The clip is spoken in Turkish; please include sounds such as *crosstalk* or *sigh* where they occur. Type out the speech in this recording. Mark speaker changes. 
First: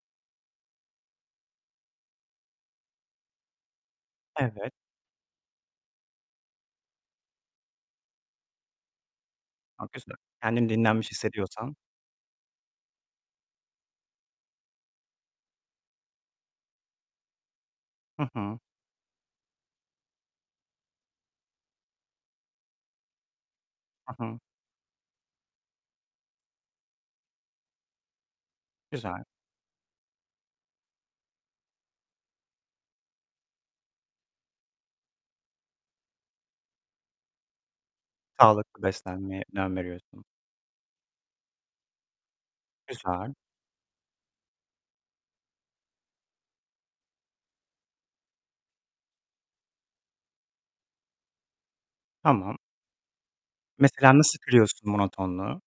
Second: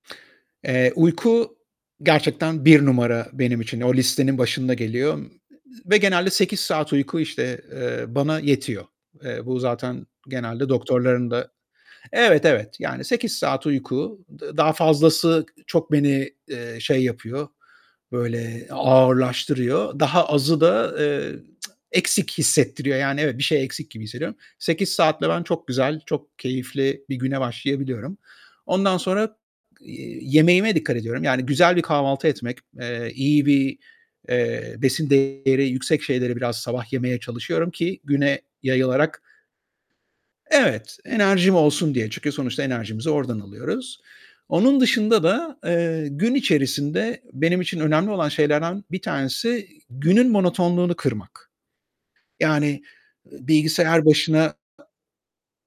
Speaker 1: Eee, uyku gerçekten bir numara benim için, o listenin
Speaker 2: Evet.
Speaker 1: başında geliyor ve genelde 8 saat uyku, işte, eee, bana yetiyor. Eee, bu
Speaker 2: A,
Speaker 1: zaten
Speaker 2: güzel.
Speaker 1: genelde
Speaker 2: Kendini dinlenmiş
Speaker 1: doktorların da
Speaker 2: hissediyorsan.
Speaker 1: Evet, evet, yani 8 saat uyku, d daha fazlası çok beni, eee, şey yapıyor,
Speaker 2: Hı hı.
Speaker 1: böyle ağırlaştırıyor. Daha azı da, eee, *tsk* eksik hissettiriyor. Yani evet, bir şey eksik gibi
Speaker 2: Hı
Speaker 1: hissediyorum.
Speaker 2: hı.
Speaker 1: 8 saatle ben çok güzel, çok keyifli bir güne başlayabiliyorum. Ondan
Speaker 2: Güzel.
Speaker 1: sonra, iii, yemeğime dikkat ediyorum. Yani, güzel bir kahvaltı etmek, eee, iyi bir, eee, besin değeri yüksek şeyleri biraz sabah yemeye çalışıyorum ki güne
Speaker 2: Sağlıklı
Speaker 1: yayılarak
Speaker 2: beslenmeye önem veriyorsun.
Speaker 1: Evet, enerjim olsun diye. Çünkü sonuçta enerjimizi
Speaker 2: Güzel.
Speaker 1: oradan alıyoruz. Onun dışında da, eee, gün içerisinde benim için önemli olan şeylerden bir tanesi, günün monotonluğunu kırmak.
Speaker 2: Tamam.
Speaker 1: Yani, ııı, bilgisayar
Speaker 2: Mesela nasıl
Speaker 1: başına
Speaker 2: kırıyorsun monotonluğu?